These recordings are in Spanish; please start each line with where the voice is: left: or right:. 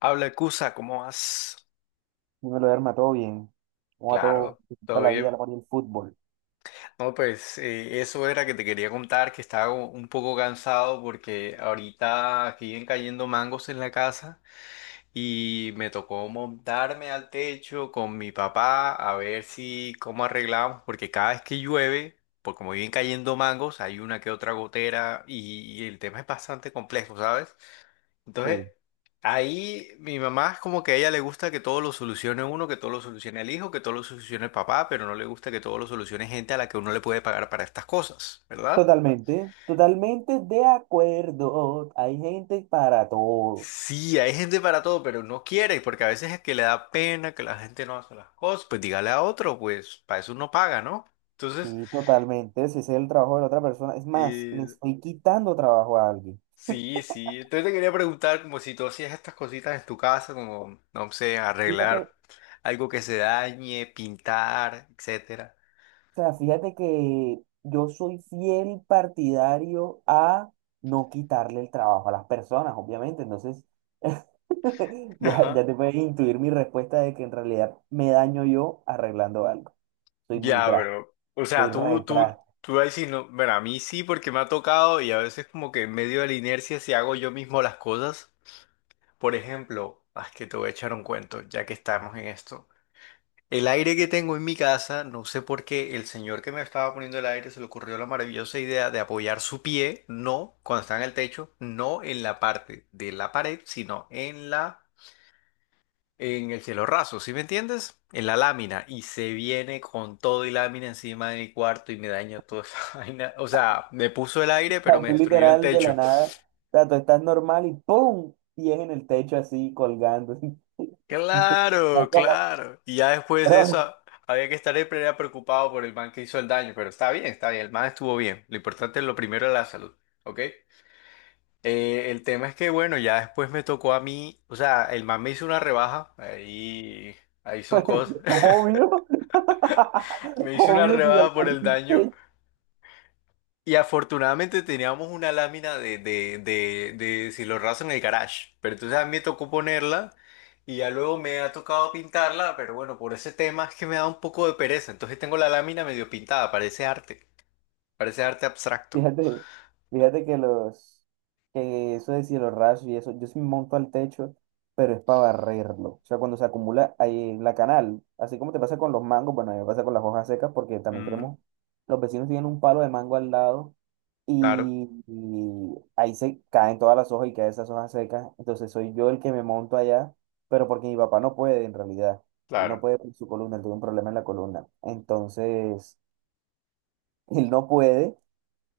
left: Habla Cusa, ¿cómo vas?
right: Dímelo, Derma, todo bien. ¿Cómo va todo?
left: Claro,
right: ¿Qué
left: todo
right: tal la vida,
left: bien.
right: la amor y el fútbol?
left: No, pues eso era que te quería contar, que estaba como un poco cansado porque ahorita aquí vienen cayendo mangos en la casa y me tocó montarme al techo con mi papá a ver si cómo arreglamos, porque cada vez que llueve, por como vienen cayendo mangos, hay una que otra gotera y el tema es bastante complejo, ¿sabes?
right: Sí,
left: Entonces, ahí mi mamá es como que a ella le gusta que todo lo solucione uno, que todo lo solucione el hijo, que todo lo solucione el papá, pero no le gusta que todo lo solucione gente a la que uno le puede pagar para estas cosas, ¿verdad?
right: totalmente, totalmente de acuerdo. Hay gente para todo.
left: Sí, hay gente para todo, pero no quiere, porque a veces es que le da pena que la gente no hace las cosas, pues dígale a otro, pues para eso uno paga, ¿no? Entonces,
right: Sí, totalmente. Si ese es el trabajo de la otra persona. Es más, le
left: eh,
right: estoy quitando trabajo a alguien.
left: sí, sí. Entonces te quería preguntar como si tú hacías estas cositas en tu casa, como, no sé,
right: Fíjate, o
left: arreglar algo que se dañe, pintar, etcétera.
right: sea, fíjate que yo soy fiel partidario a no quitarle el trabajo a las personas, obviamente. Entonces, ya,
left: Ajá.
right: ya te puedes intuir mi respuesta de que en realidad me daño yo arreglando algo. Soy muy
left: Ya,
right: drástico.
left: bro. O sea,
right: Soy
left: tú, tú,
right: retras.
left: tú ahí sí no. Bueno, a mí sí, porque me ha tocado y a veces, como que en medio de la inercia, si hago yo mismo las cosas. Por ejemplo, ah, es que te voy a echar un cuento, ya que estamos en esto. El aire que tengo en mi casa, no sé por qué el señor que me estaba poniendo el aire se le ocurrió la maravillosa idea de apoyar su pie, no cuando está en el techo, no en la parte de la pared, sino en la en el cielo raso, ¿sí me entiendes? En la lámina y se viene con todo y lámina encima de mi cuarto y me dañó toda esa vaina. O sea, me puso el aire, pero me
right: Tú
left: destruyó el
right: literal de la
left: techo.
right: nada, o sea, tú estás normal y ¡pum! Y es en el techo así colgando. No,
left: Claro,
right: no,
left: claro. Y ya después de eso
right: pero,
left: había que estar siempre era preocupado por el man que hizo el daño, pero está bien, el man estuvo bien. Lo importante es lo primero es la salud, ¿ok? El tema es que, bueno, ya después me tocó a mí, o sea, el man me hizo una rebaja, ahí, ahí son cosas.
right: obvio,
left: Me hizo una
right: obvio si
left: rebaja por el
right: dañaste el
left: daño.
right: techo.
left: Y afortunadamente teníamos una lámina de cielorraso en el garage, pero entonces a mí me tocó ponerla y ya luego me ha tocado pintarla, pero bueno, por ese tema es que me da un poco de pereza, entonces tengo la lámina medio pintada, parece arte abstracto.
right: Fíjate, fíjate que eso de cielo raso y eso, yo sí me monto al techo, pero es para barrerlo. O sea, cuando se acumula ahí en la canal, así como te pasa con los mangos, bueno, a mí me pasa con las hojas secas porque también
left: Mm.
right: tenemos, los vecinos tienen un palo de mango al lado
left: Claro,
right: y ahí se caen todas las hojas y caen esas hojas secas. Entonces soy yo el que me monto allá, pero porque mi papá no puede en realidad. Él no
left: claro.
right: puede con su columna, él tuvo un problema en la columna. Entonces, él no puede.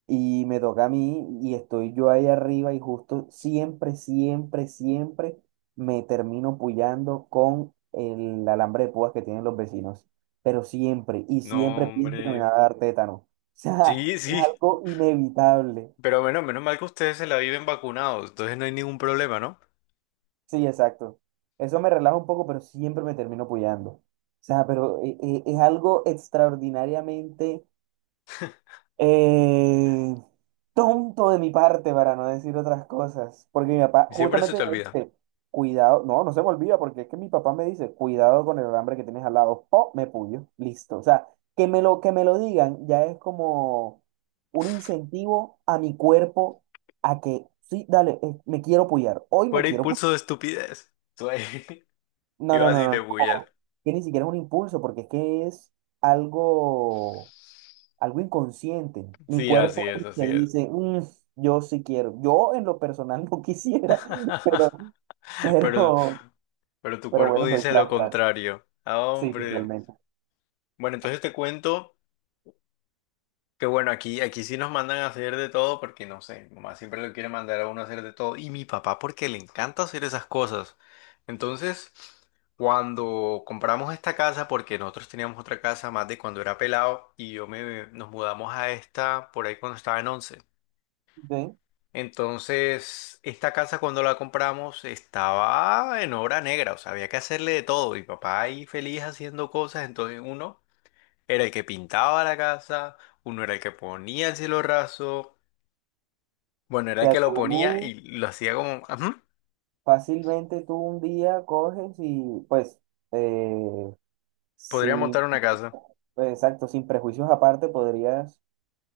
right: Y me toca a mí y estoy yo ahí arriba y justo siempre, siempre, siempre me termino puyando con el alambre de púas que tienen los vecinos. Pero siempre, y siempre
left: No,
right: pienso que me
left: hombre.
right: va a dar tétano. O sea,
left: Sí,
right: es
left: sí,
right: algo inevitable.
left: pero bueno, menos mal que ustedes se la viven vacunados, entonces no hay ningún problema, ¿no?
right: Sí, exacto. Eso me relaja un poco, pero siempre me termino puyando. O sea, pero es algo extraordinariamente Eh, tonto de mi parte para no decir otras cosas, porque mi papá
left: Siempre se
right: justamente
left: te
right: me
left: olvida.
right: dice, cuidado, no, no se me olvida, porque es que mi papá me dice, cuidado con el alambre que tienes al lado, o me puyo, listo. O sea, que me lo digan ya es como un incentivo a mi cuerpo a que, sí, dale, me quiero puyar, hoy me
left: Fuera
right: quiero puyar.
left: impulso de estupidez. Tú ahí-
right: No, no,
left: Ibas
right: no,
left: y
right: no,
left: te bullas.
right: no, que ni siquiera es un impulso, porque es que es algo algo inconsciente. Mi
left: Sí, así
right: cuerpo es
left: es,
right: el
left: así
right: que
left: es.
right: dice, "Mm, yo sí quiero. Yo en lo personal no quisiera, pero,
left: Pero,
right: pero,
left: pero tu
right: pero
left: cuerpo
right: bueno, soy
left: dice lo
right: tras tras.
left: contrario. Ah,
right: Sí,
left: hombre.
right: totalmente.
left: Bueno, entonces te cuento que bueno, aquí, aquí sí nos mandan a hacer de todo porque no sé, mi mamá siempre lo quiere mandar a uno a hacer de todo. Y mi papá porque le encanta hacer esas cosas. Entonces, cuando compramos esta casa, porque nosotros teníamos otra casa más de cuando era pelado y yo me, nos mudamos a esta por ahí cuando estaba en 11.
right: ¿Sí? O
left: Entonces, esta casa cuando la compramos estaba en obra negra, o sea, había que hacerle de todo. Mi papá ahí feliz haciendo cosas, entonces uno era el que pintaba la casa, uno era el que ponía el cielo raso, bueno, era el
right: sea,
left: que lo ponía
right: tú
left: y lo hacía como, "Ujú,
right: fácilmente tú un día coges y pues, eh,
left: podría
right: sí,
left: montar una casa".
right: pues, exacto, sin prejuicios aparte podrías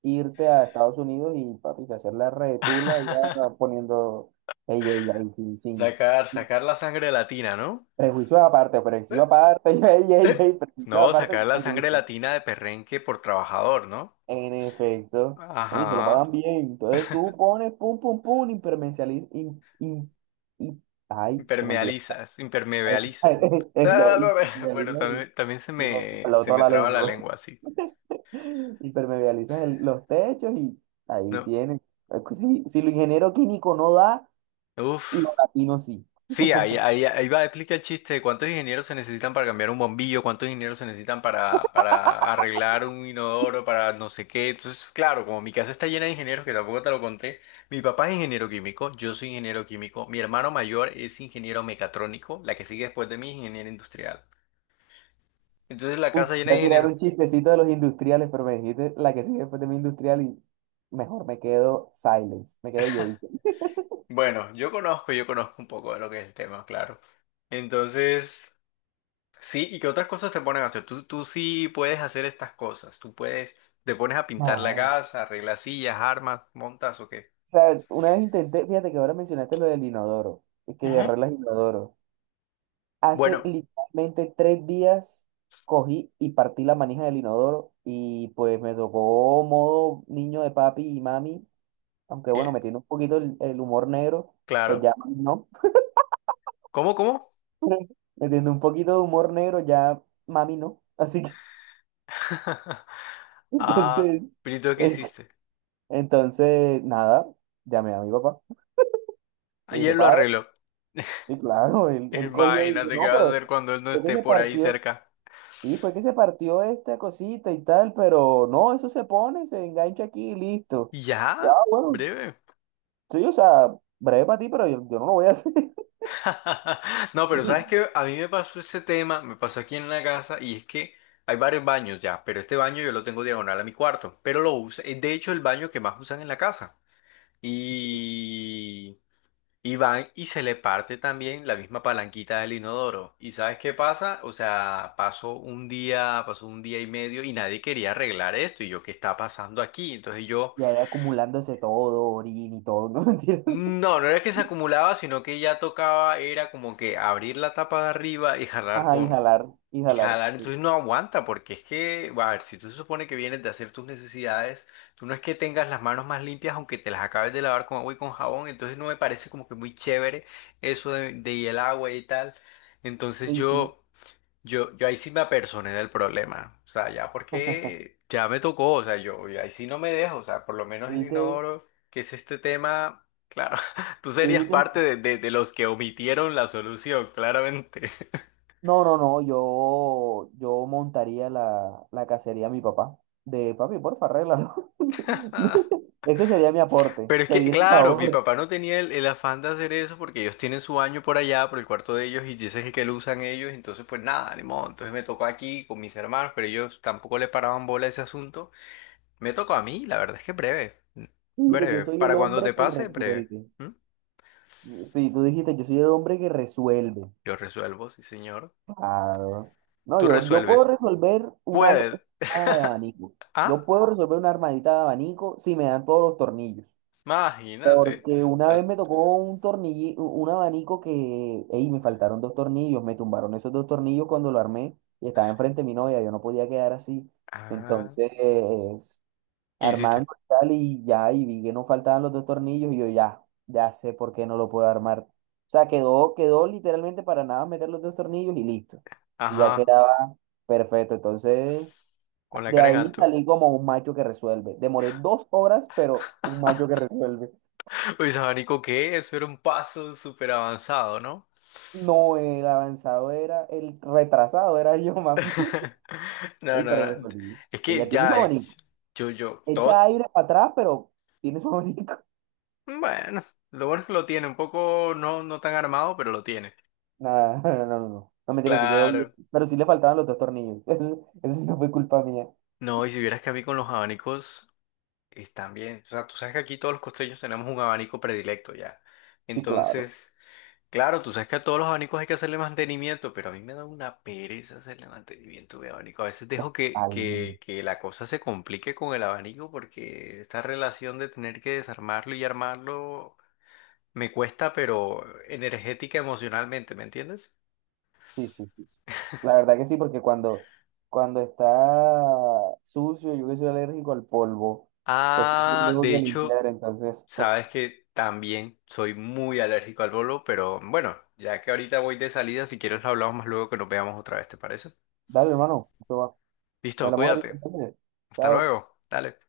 right: irte a Estados Unidos y papi, hacer la retula ya poniendo ella, ella, y sin, sin,
left: Sacar, sacar la sangre latina, ¿no?
right: prejuicio aparte,
left: Eh,
right: prejuicio aparte, ey, ey,
left: eh.
right: ey, prejuicio
left: No,
right: aparte,
left: sacar
right: yo
left: la
right: no
left: sangre
right: dije.
left: latina de perrenque por trabajador, ¿no?
right: En efecto, ¿no? Y se lo
left: Ajá.
right: pagan bien. Entonces tú pones pum, pum, pum, im- ay, se me olvidó.
left: Impermealizas, impermeabilizo.
right: Esa,
left: Ah, no no. Bueno,
right: impermeabilizas
left: también, también se
right: me
left: me,
right: peló
left: se
right: toda
left: me
right: la
left: traba la
right: lengua.
left: lengua así,
right: Impermeabilizas los techos y ahí
left: ¿no?
right: tienen. Es que si, si lo ingeniero químico no da,
left: Uf.
right: lo latino sí.
left: Sí, ahí, ahí, ahí va, explica el chiste de cuántos ingenieros se necesitan para cambiar un bombillo, cuántos ingenieros se necesitan para arreglar un inodoro, para no sé qué. Entonces, claro, como mi casa está llena de ingenieros, que tampoco te lo conté, mi papá es ingeniero químico, yo soy ingeniero químico, mi hermano mayor es ingeniero mecatrónico, la que sigue después de mí es ingeniero industrial. Entonces, la
right: Uf,
left: casa llena
right: voy
left: de
right: a tirar
left: ingenieros.
right: un chistecito de los industriales, pero me dijiste la que sigue después de mi industrial y mejor me quedo Silence, me quedo Jason.
left: Bueno, yo conozco un poco de lo que es el tema, claro. Entonces, sí, ¿y qué otras cosas te ponen a hacer? Tú sí puedes hacer estas cosas. Tú puedes, te pones a pintar la
right: Ah. O
left: casa, arreglas sillas, armas, montas o qué.
right: sea, una vez intenté, fíjate que ahora mencionaste lo del inodoro, y que
left: Ajá.
right: arreglas inodoro. Hace
left: Bueno,
right: literalmente 3 días cogí y partí la manija del inodoro y pues me tocó modo niño de papi y mami, aunque bueno,
left: y
right: metiendo un poquito el humor negro, pues
left: claro.
right: ya mami no,
left: ¿Cómo, cómo?
right: metiendo un poquito de humor negro, ya mami no. Así que...
left: Ah,
right: Entonces,
left: Pirito, ¿qué
right: en-
left: hiciste?
right: entonces, nada, llamé a mi papá. Le dije,
left: Ayer lo
right: padre,
left: arregló.
right: sí, claro, el collo ahí.
left: Imagínate qué
right: No,
left: vas a
right: pero
left: hacer cuando él no
right: fue que
left: esté
right: se
left: por ahí
right: partió,
left: cerca.
right: sí, fue que se partió esta cosita y tal, pero no, eso se pone, se engancha aquí y listo. Ya,
left: ¿Ya?
right: bueno,
left: Breve.
right: sí, o sea, breve para ti, pero yo no lo voy a hacer.
left: No, pero
right: Y,
left: sabes que a mí me pasó ese tema, me pasó aquí en la casa y es que hay varios baños ya, pero este baño yo lo tengo diagonal a mi cuarto, pero lo uso, es de hecho el baño que más usan en la casa. Y, y van y se le parte también la misma palanquita del inodoro. ¿Y sabes qué pasa? O sea, pasó un día y medio y nadie quería arreglar esto y yo, ¿qué está pasando aquí? Entonces yo...
right: y ahí acumulándose todo, orín y todo, ¿no? Mentira.
left: No, no era que se acumulaba, sino que ya tocaba, era como que abrir la tapa de arriba y jalar
right: Ajá,
left: con...
right: inhalar,
left: Y
right: inhalar.
left: jalar,
right: Sí.
left: entonces no aguanta, porque es que, a ver, si tú se supone que vienes de hacer tus necesidades, tú no es que tengas las manos más limpias, aunque te las acabes de lavar con agua y con jabón, entonces no me parece como que muy chévere eso de y el agua y tal.
right: Tú
left: Entonces
right: dijiste,
left: yo... Yo ahí sí me apersoné del problema, o sea, ya porque ya me tocó, o sea, yo ahí sí no me dejo, o sea, por lo
right: tú
left: menos el
right: dijiste
left: inodoro, que es este tema, claro, tú
right: tú
left: serías
right: dijiste
left: parte de los que omitieron la solución, claramente.
right: no, no, no, yo montaría la cacería a mi papá. De papi, porfa, arréglalo. Ese sería mi aporte,
left: Pero es que,
right: pedir el
left: claro, mi
right: favor.
left: papá no tenía el afán de hacer eso porque ellos tienen su baño por allá, por el cuarto de ellos, y ese es el que lo usan ellos, entonces pues nada, ni modo, entonces me tocó aquí con mis hermanos, pero ellos tampoco le paraban bola a ese asunto. Me tocó a mí, la verdad es que breve. Mm.
right: Dijiste, yo
left: Breve.
right: soy el
left: Para cuando te
right: hombre que
left: pase, breve.
right: resuelve.
left: ¿Mm?
right: Sí, sí, tú dijiste, yo soy el hombre que resuelve.
left: Yo resuelvo, sí, señor.
right: Claro. No,
left: Tú
right: yo puedo
left: resuelves.
right: resolver
left: Puedes.
right: una armada de abanico.
left: Ah,
right: Yo puedo resolver una armadita de abanico si me dan todos los tornillos.
left: imagínate.
right: Porque
left: O
right: una
left: sea,
right: vez me tocó un tornillo, un abanico que, ey, me faltaron dos tornillos, me tumbaron esos dos tornillos cuando lo armé y estaba enfrente de mi novia, yo no podía quedar así.
left: ah,
right: Entonces,
left: ¿qué hiciste?
right: armando y tal, y ya, y vi que no faltaban los dos tornillos y yo ya sé por qué no lo puedo armar. O sea, quedó literalmente para nada meter los dos tornillos y listo. Y ya
left: Ajá,
right: quedaba perfecto. Entonces,
left: con la
right: de
left: cara en
right: ahí
left: alto.
right: salí como un macho que resuelve. Demoré 2 horas, pero un macho que resuelve.
left: Uy, sabanico, ¿qué? Eso era un paso súper avanzado, ¿no?
right: No, el avanzado era, el retrasado era yo, mami.
left: No, no,
right: Ey, pero
left: no.
right: resolví.
left: Es que
right: Ella tiene su
left: ya,
right: abanico.
left: yo, yo,
right: Echa
left: todo.
right: aire para atrás, pero tiene su abanico.
left: Bueno, lo bueno es que lo tiene, un poco no, no tan armado, pero lo tiene.
right: Nada, no, no, no. No, mentira, sí quedó bien.
left: Claro.
right: Pero sí le faltaban los dos tornillos. Eso sí no fue culpa mía.
left: No, y si vieras que a mí con los abanicos. Están bien, o sea, tú sabes que aquí todos los costeños tenemos un abanico predilecto ya.
right: Sí, claro.
left: Entonces, claro, tú sabes que a todos los abanicos hay que hacerle mantenimiento, pero a mí me da una pereza hacerle mantenimiento a mi abanico. A veces dejo que,
right: Ay, no.
left: que, que la cosa se complique con el abanico porque esta relación de tener que desarmarlo y armarlo me cuesta, pero energética, emocionalmente, ¿me entiendes?
right: Sí, sí, sí. Sí. La verdad que sí, porque cuando, cuando está sucio, yo que soy alérgico al polvo, pues sí
left: Ah,
right: tengo
left: de
right: que
left: hecho,
right: limpiar. Entonces, uf.
left: sabes que también soy muy alérgico al bolo, pero bueno, ya que ahorita voy de salida, si quieres lo hablamos más luego que nos veamos otra vez, ¿te parece?
right: Dale, hermano. Eso va.
left: Listo,
right: Hablamos ahorita,
left: cuídate.
right: entonces.
left: Hasta
right: Chao.
left: luego. Dale.